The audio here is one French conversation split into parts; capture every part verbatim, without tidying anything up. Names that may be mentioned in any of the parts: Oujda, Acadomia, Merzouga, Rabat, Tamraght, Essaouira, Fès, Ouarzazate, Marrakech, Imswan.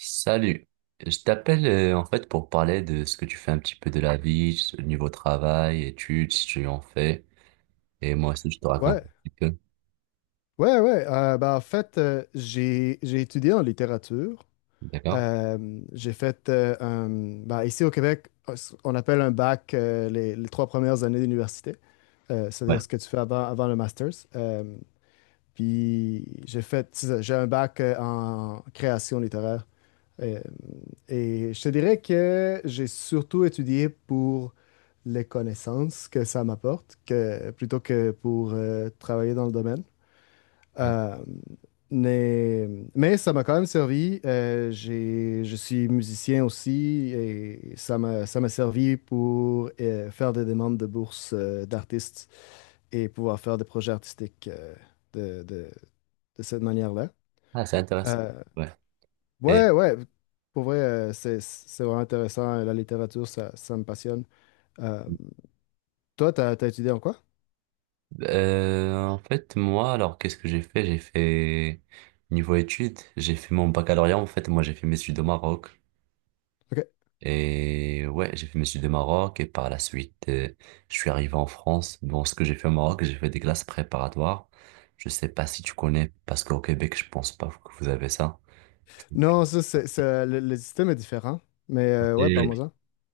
Salut, je t'appelle euh, en fait pour parler de ce que tu fais un petit peu de la vie, ce niveau travail, études, si tu en fais, et moi aussi je te raconte Ouais, un petit peu, ouais, ouais. Euh, ben, en fait, euh, j'ai j'ai étudié en littérature. d'accord? Euh, j'ai fait euh, un- ben, ici au Québec, on appelle un bac euh, les, les trois premières années d'université. Euh, Ouais. C'est-à-dire ce que tu fais avant, avant le master's. Euh, puis j'ai fait, c'est ça, j'ai un bac euh, en création littéraire. Euh, et je te dirais que j'ai surtout étudié pour les connaissances que ça m'apporte, que, plutôt que pour euh, travailler dans le domaine. Euh, mais, mais ça m'a quand même servi. Euh, j'ai, je suis musicien aussi et ça m'a, ça m'a servi pour euh, faire des demandes de bourses euh, d'artistes et pouvoir faire des projets artistiques euh, de, de, de cette manière-là. Ah, c'est intéressant. Euh, Ouais. Et ouais, ouais, pour vrai, euh, c'est, c'est vraiment intéressant. La littérature, ça, ça me passionne. Euh, Toi, t'as, t'as étudié en quoi? euh, en fait, moi, alors qu'est-ce que j'ai fait? J'ai fait niveau études, j'ai fait mon baccalauréat. En fait, moi, j'ai fait mes études au Maroc. OK. Et ouais, j'ai fait mes études au Maroc et par la suite, euh, je suis arrivé en France. Bon, ce que j'ai fait au Maroc, j'ai fait des classes préparatoires. Je sais pas si tu connais, parce qu'au Québec, je pense pas que vous avez ça. Non, ça, c'est, ça- le, le système est différent. Mais euh, ouais, Et... parle-moi-en.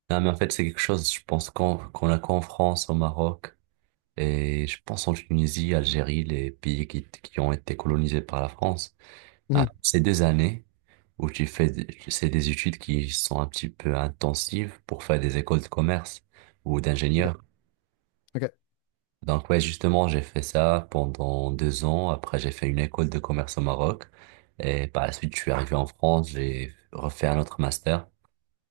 Non, mais en fait, c'est quelque chose, je pense qu'on qu'on a qu'en France, au Maroc, et je pense en Tunisie, Algérie, les pays qui, qui ont été colonisés par la France. Ah, Mhm. ces deux années où tu fais, des- c'est des études qui sont un petit peu intensives pour faire des écoles de commerce ou OK, d'ingénieur. OK, Donc ouais, justement, j'ai fait ça pendant deux ans. Après, j'ai fait une école de commerce au Maroc. Et par la suite, je suis arrivé en France, j'ai refait un autre master.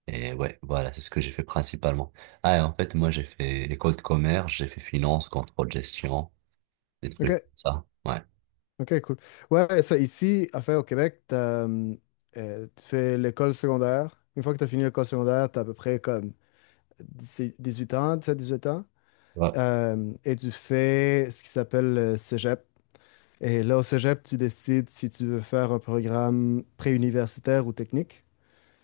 Et ouais, voilà, c'est ce que j'ai fait principalement. Ah, et en fait, moi, j'ai fait école de commerce, j'ai fait finance, contrôle, gestion, des trucs OK, comme ça. Ouais. OK, cool. Ouais, ça, ici, à faire au Québec, t'as, hum, euh, tu fais l'école secondaire. Une fois que tu as fini l'école secondaire, tu as à peu près comme dix dix-huit ans, dix-sept dix-huit ans. Ouais. Euh, et tu fais ce qui s'appelle le cégep. Et là, au cégep, tu décides si tu veux faire un programme préuniversitaire ou technique.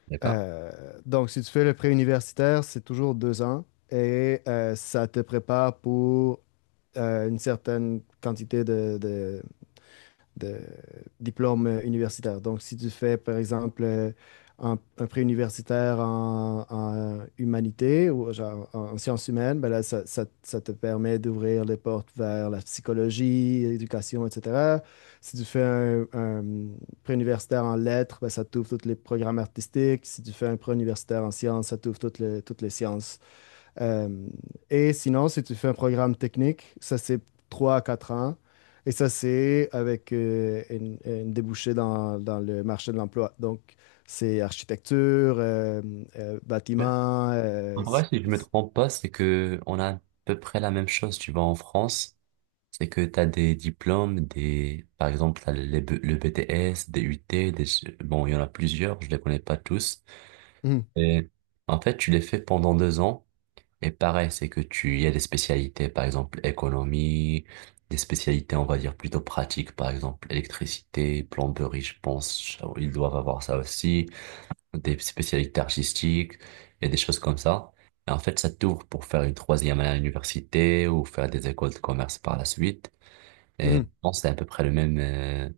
D'accord. Euh, donc, si tu fais le pré-universitaire, c'est toujours deux ans et euh, ça te prépare pour euh, une certaine quantité de, de- de diplôme universitaire. Donc, si tu fais, par exemple, euh, un, pré-universitaire en, en humanité ou genre en, en sciences humaines, ben là, ça, ça- ça te permet d'ouvrir les portes vers la psychologie, l'éducation, et cetera. Si tu fais un, un universitaire en lettres, ben, ça t'ouvre tous les programmes artistiques. Si tu fais un pré-universitaire en sciences, ça t'ouvre toutes les, toutes les sciences. Euh, et sinon, si tu fais un programme technique, ça c'est trois à quatre ans. Et ça c'est avec euh, une, une débouchée dans, dans le marché de l'emploi. Donc, c'est architecture, euh, euh, Ouais. bâtiment. euh, En vrai, s- si je me s- trompe pas, c'est que on a à peu près la même chose, tu vois, en France. C'est que tu as des diplômes, des, par exemple, t'as les B- le B T S, des U T, des... bon, il y en a plusieurs, je les connais pas tous. Mhm, Et en fait, tu les fais pendant deux ans. Et pareil, c'est que tu, il y a des spécialités, par exemple, économie, des spécialités, on va dire, plutôt pratiques, par exemple, électricité, plomberie, je pense, ils doivent avoir ça aussi, des spécialités artistiques et des choses comme ça. Et en fait, ça t'ouvre pour faire une troisième année à l'université ou faire des écoles de commerce par la suite. Et je mhm. pense que c'est à peu près le même. euh,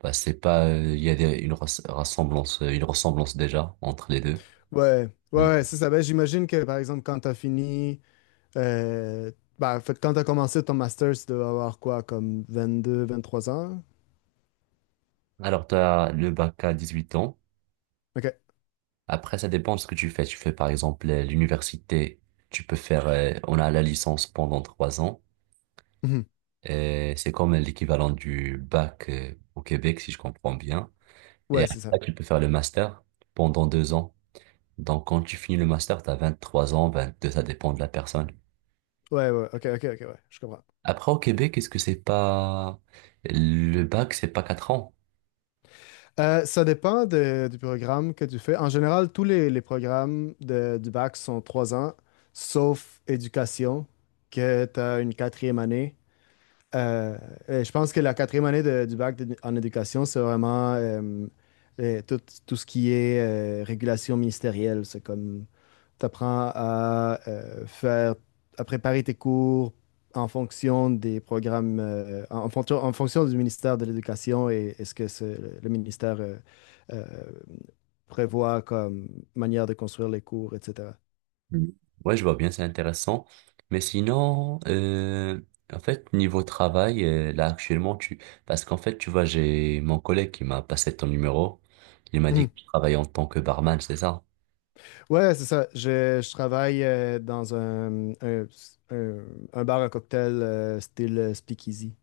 bah, c'est pas. euh, Il y a des- une res- ressemblance, euh, une ressemblance déjà entre les deux. Ouais, ouais, Mm. ouais, c'est ça. Ben, j'imagine que par exemple, quand tu as fini, euh, ben, en fait, quand tu as commencé ton master, tu devais avoir quoi, comme vingt-deux, vingt-trois ans? Alors, tu as le bac à dix-huit ans. Ok. Après, ça dépend de ce que tu fais. Tu fais par exemple euh, l'université. Tu peux faire. euh, on a la licence pendant trois ans. Mhm. Et c'est comme l'équivalent du bac euh, au Québec, si je comprends bien. Et Ouais, c'est ça. après, tu peux faire le master pendant deux ans. Donc, quand tu finis le master, tu as trois ans, vingt-deux ça dépend de la personne. Ouais, ouais, ok, ok, ok, ouais, je comprends. Après, au Québec, est-ce que c'est pas... Le bac, c'est pas quatre ans? Euh, ça dépend de- du programme que tu fais. En général, tous les, les programmes de- du bac sont trois ans, sauf éducation, que tu as une quatrième année. Euh, et je pense que la quatrième année de- du bac de- en éducation, c'est vraiment euh, euh, tout, tout ce qui est euh, régulation ministérielle. C'est comme t'apprends à euh, faire, à préparer tes cours en fonction des programmes, euh, en, en fonction, en fonction du ministère de l'Éducation et, et ce que ce- le ministère euh, euh, prévoit comme manière de construire les cours, et cetera. Mhm. Ouais, je vois bien, c'est intéressant. Mais sinon, euh, en fait, niveau travail, euh, là, actuellement, tu... Parce qu'en fait, tu vois, j'ai mon collègue qui m'a passé ton numéro. Il m'a dit Mhm. que tu travailles en tant que barman, c'est ça? Ouais, c'est ça. Je, je travaille euh, dans un, un, un- un bar à cocktail euh, style speakeasy.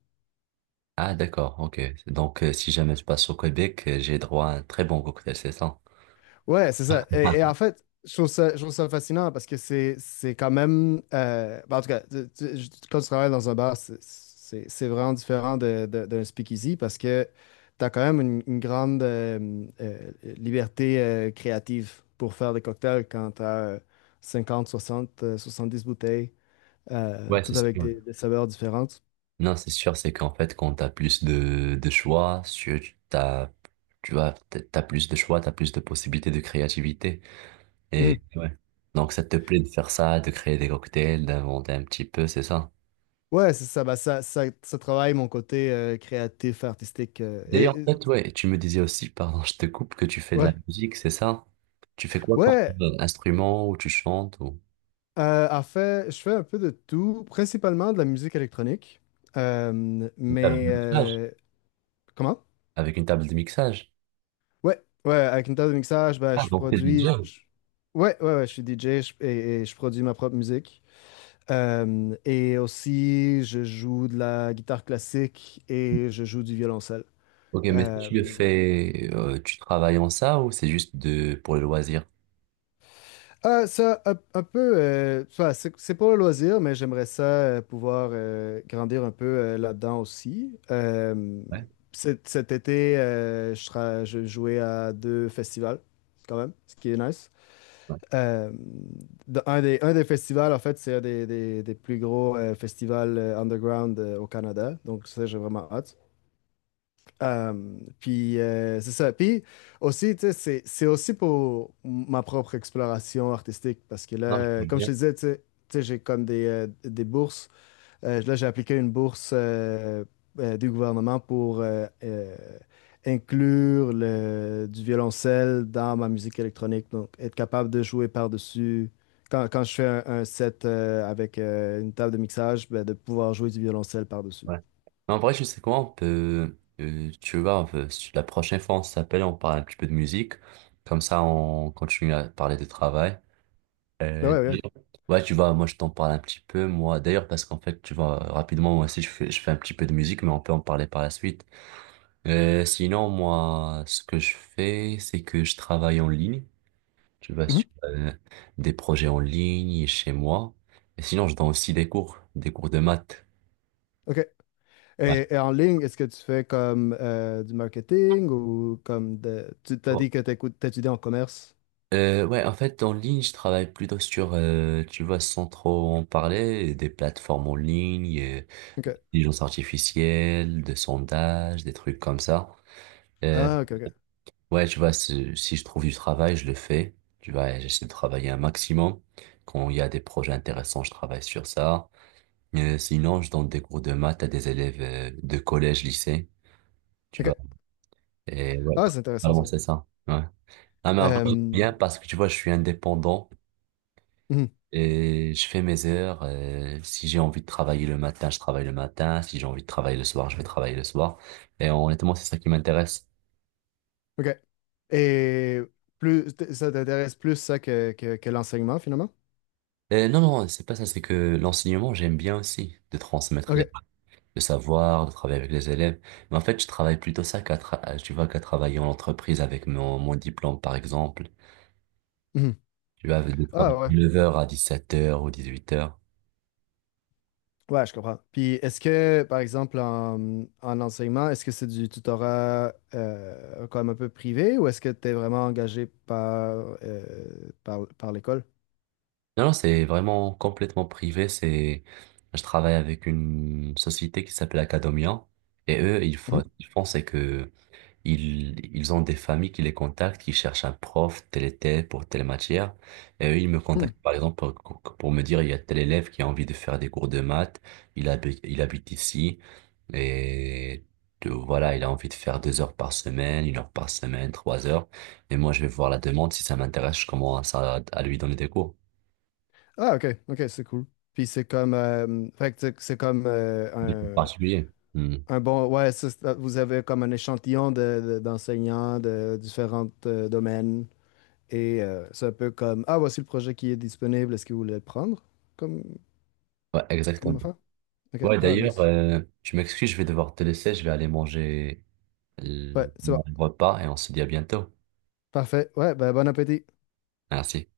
Ah, d'accord, ok. Donc, euh, si jamais je passe au Québec, euh, j'ai droit à un très bon cocktail, c'est ça? Ouais, c'est ça. Et, et en fait, je trouve ça, je trouve ça fascinant parce que c'est, c'est quand même. euh, ben, en tout cas, tu- tu- je- quand tu travailles dans un bar, c'est c'est- c'est vraiment différent de, de- d'un speakeasy parce que tu as quand même une, une grande euh, euh, liberté euh, créative pour faire des cocktails quand tu as cinquante, soixante euh, soixante-dix bouteilles, euh, Ouais, c'est toutes avec sûr. des, des saveurs différentes. Non, c'est sûr, c'est qu'en fait, quand t'as plus de, de choix, tu, t'as, tu vois, t'as t'as plus de choix, t'as plus de possibilités de créativité. Mhm. Et ouais. Donc, ça te plaît de faire ça, de créer des cocktails, d'inventer un petit peu, c'est ça. Ouais, c'est ça. Bah, ça, ça. ça travaille mon côté euh, créatif, artistique. euh, et, D'ailleurs, et- en fait, ouais, tu me disais aussi, pardon, je te coupe, que tu fais de la ouais. musique, c'est ça? Tu fais quoi comme Ouais, euh, instrument ou tu chantes ou Euh, en fait, je fais un peu de tout, principalement de la musique électronique. Euh, une table Mais de mixage? euh, comment? Avec une table de mixage? Ouais, ouais, avec une table de mixage, ben, Ah, je donc t'es D J. produis. je- Ouais, ouais, ouais, je suis D J je- et, et je produis ma propre musique. Euh, et aussi, je joue de la guitare classique et je joue du violoncelle. Ok, mais si tu le Euh, fais, euh, tu travailles en ça ou c'est juste de pour le loisir? Euh, ça, un, un peu, euh, enfin, c'est c'est pour le loisir, mais j'aimerais ça euh, pouvoir euh, grandir un peu euh, là-dedans aussi. Euh, Ouais. cet, cet été, euh, je, sera- je jouais à deux festivals, quand même, ce qui est nice. Euh, de- un des, un des festivals, en fait, c'est un des, des- des plus gros euh, festivals euh, underground euh, au Canada, donc ça, j'ai vraiment hâte. Um, puis euh, c'est ça. Puis aussi, tu sais, c'est c'est aussi pour ma propre exploration artistique parce que Non, je là, vois comme je bien. te disais, tu sais, tu sais, j'ai comme des, euh, des bourses. Euh, là, j'ai appliqué une bourse euh, euh, du gouvernement pour euh, euh, inclure le, du violoncelle dans ma musique électronique. Donc, être capable de jouer par-dessus. Quand, quand je fais un, un set euh, avec euh, une table de mixage, ben, de pouvoir jouer du violoncelle par-dessus. Ouais. Mais en vrai, je sais comment on peut, euh, tu vois, euh, si la prochaine fois on s'appelle, on parle un petit peu de musique. Comme ça, on continue à parler de travail. Ben Euh, ouais, ouais. D'ailleurs, ouais, tu vois, moi, je t'en parle un petit peu, moi, d'ailleurs, parce qu'en fait, tu vois, rapidement, moi aussi, je fais, je fais un petit peu de musique, mais on peut en parler par la suite. Euh, sinon, moi, ce que je fais, c'est que je travaille en ligne. Tu vois, Mhm. sur euh, des projets en ligne chez moi. Et sinon, je donne aussi des cours, des cours de maths. OK. Et, et en ligne, est-ce que tu fais comme euh, du marketing ou comme de... Tu t'as Ouais. dit que t'écoutes- t'étudies en commerce. Euh, ouais, en fait, en ligne, je travaille plutôt sur, euh, tu vois, sans trop en parler, des plateformes en ligne, euh, OK. intelligence artificielle, de sondages, des trucs comme ça. Euh, Ah, OK, OK. ouais, tu vois, si si je trouve du travail, je le fais. Tu vois, j'essaie de travailler un maximum. Quand il y a des projets intéressants, je travaille sur ça. Euh, sinon, je donne des cours de maths à des élèves, euh, de collège, lycée, tu OK. vois. Et ouais, Ah, c'est intéressant vraiment, ça. c'est ça. Ouais. Ah, mais en vrai, Euh, j'aime mhm, bien parce que, tu vois, je suis indépendant. Et je fais mes heures. euh, si j'ai envie de travailler le matin, je travaille le matin. Si j'ai envie de travailler le soir, je vais travailler le soir. Et honnêtement, c'est ça qui m'intéresse. OK. Et plus, t- ça t'intéresse plus ça que, que, que l'enseignement finalement? Et non, non, c'est pas ça. C'est que l'enseignement, j'aime bien aussi de transmettre les, OK. le savoir, de travailler avec les élèves. Mais en fait, je travaille plutôt ça qu'à tra- tu vois, qu'à travailler en entreprise avec mon, mon diplôme, par exemple. Mhm. Tu vas de Ah, travailler ouais. de neuf heures à dix-sept heures ou huit heures. Ouais, je comprends. Puis est-ce que, par exemple, en, en enseignement, est-ce que c'est du tutorat euh, comme un peu privé ou est-ce que tu es vraiment engagé par, euh, par, par l'école? Non, non, c'est vraiment complètement privé. C'est, je travaille avec une société qui s'appelle Acadomia. Et eux, ils font, ils font, c'est que ils, ils ont des familles qui les contactent, qui cherchent un prof tel et tel pour telle matière. Et eux, ils me Mhm. contactent, par exemple, pour, pour me dire, il y a tel élève qui a envie de faire des cours de maths. Il habite, il habite ici. Et de- voilà, il a envie de faire deux heures par semaine, une heure par semaine, trois heures. Et moi, je vais voir la demande. Si ça m'intéresse, je commence à, à lui donner des cours. Ah, ok, ok, c'est cool. Puis c'est comme, euh, fait que c'est c'est comme Des cours euh, un, particuliers. Hmm. un bon, ouais, c'est- c'est- euh, vous avez comme un échantillon de, de- d'enseignants de différents euh, domaines et euh, c'est un peu comme, ah, voici le projet qui est disponible, est-ce que vous voulez le prendre comme, Ouais, comme exactement. fin? Ok, Ouais, ah, d'ailleurs, nice. euh, je m'excuse, je vais devoir te laisser, je vais aller manger Ouais, euh, c'est bon, mon repas et on se dit à bientôt. parfait. Ouais, ben bon appétit. Merci.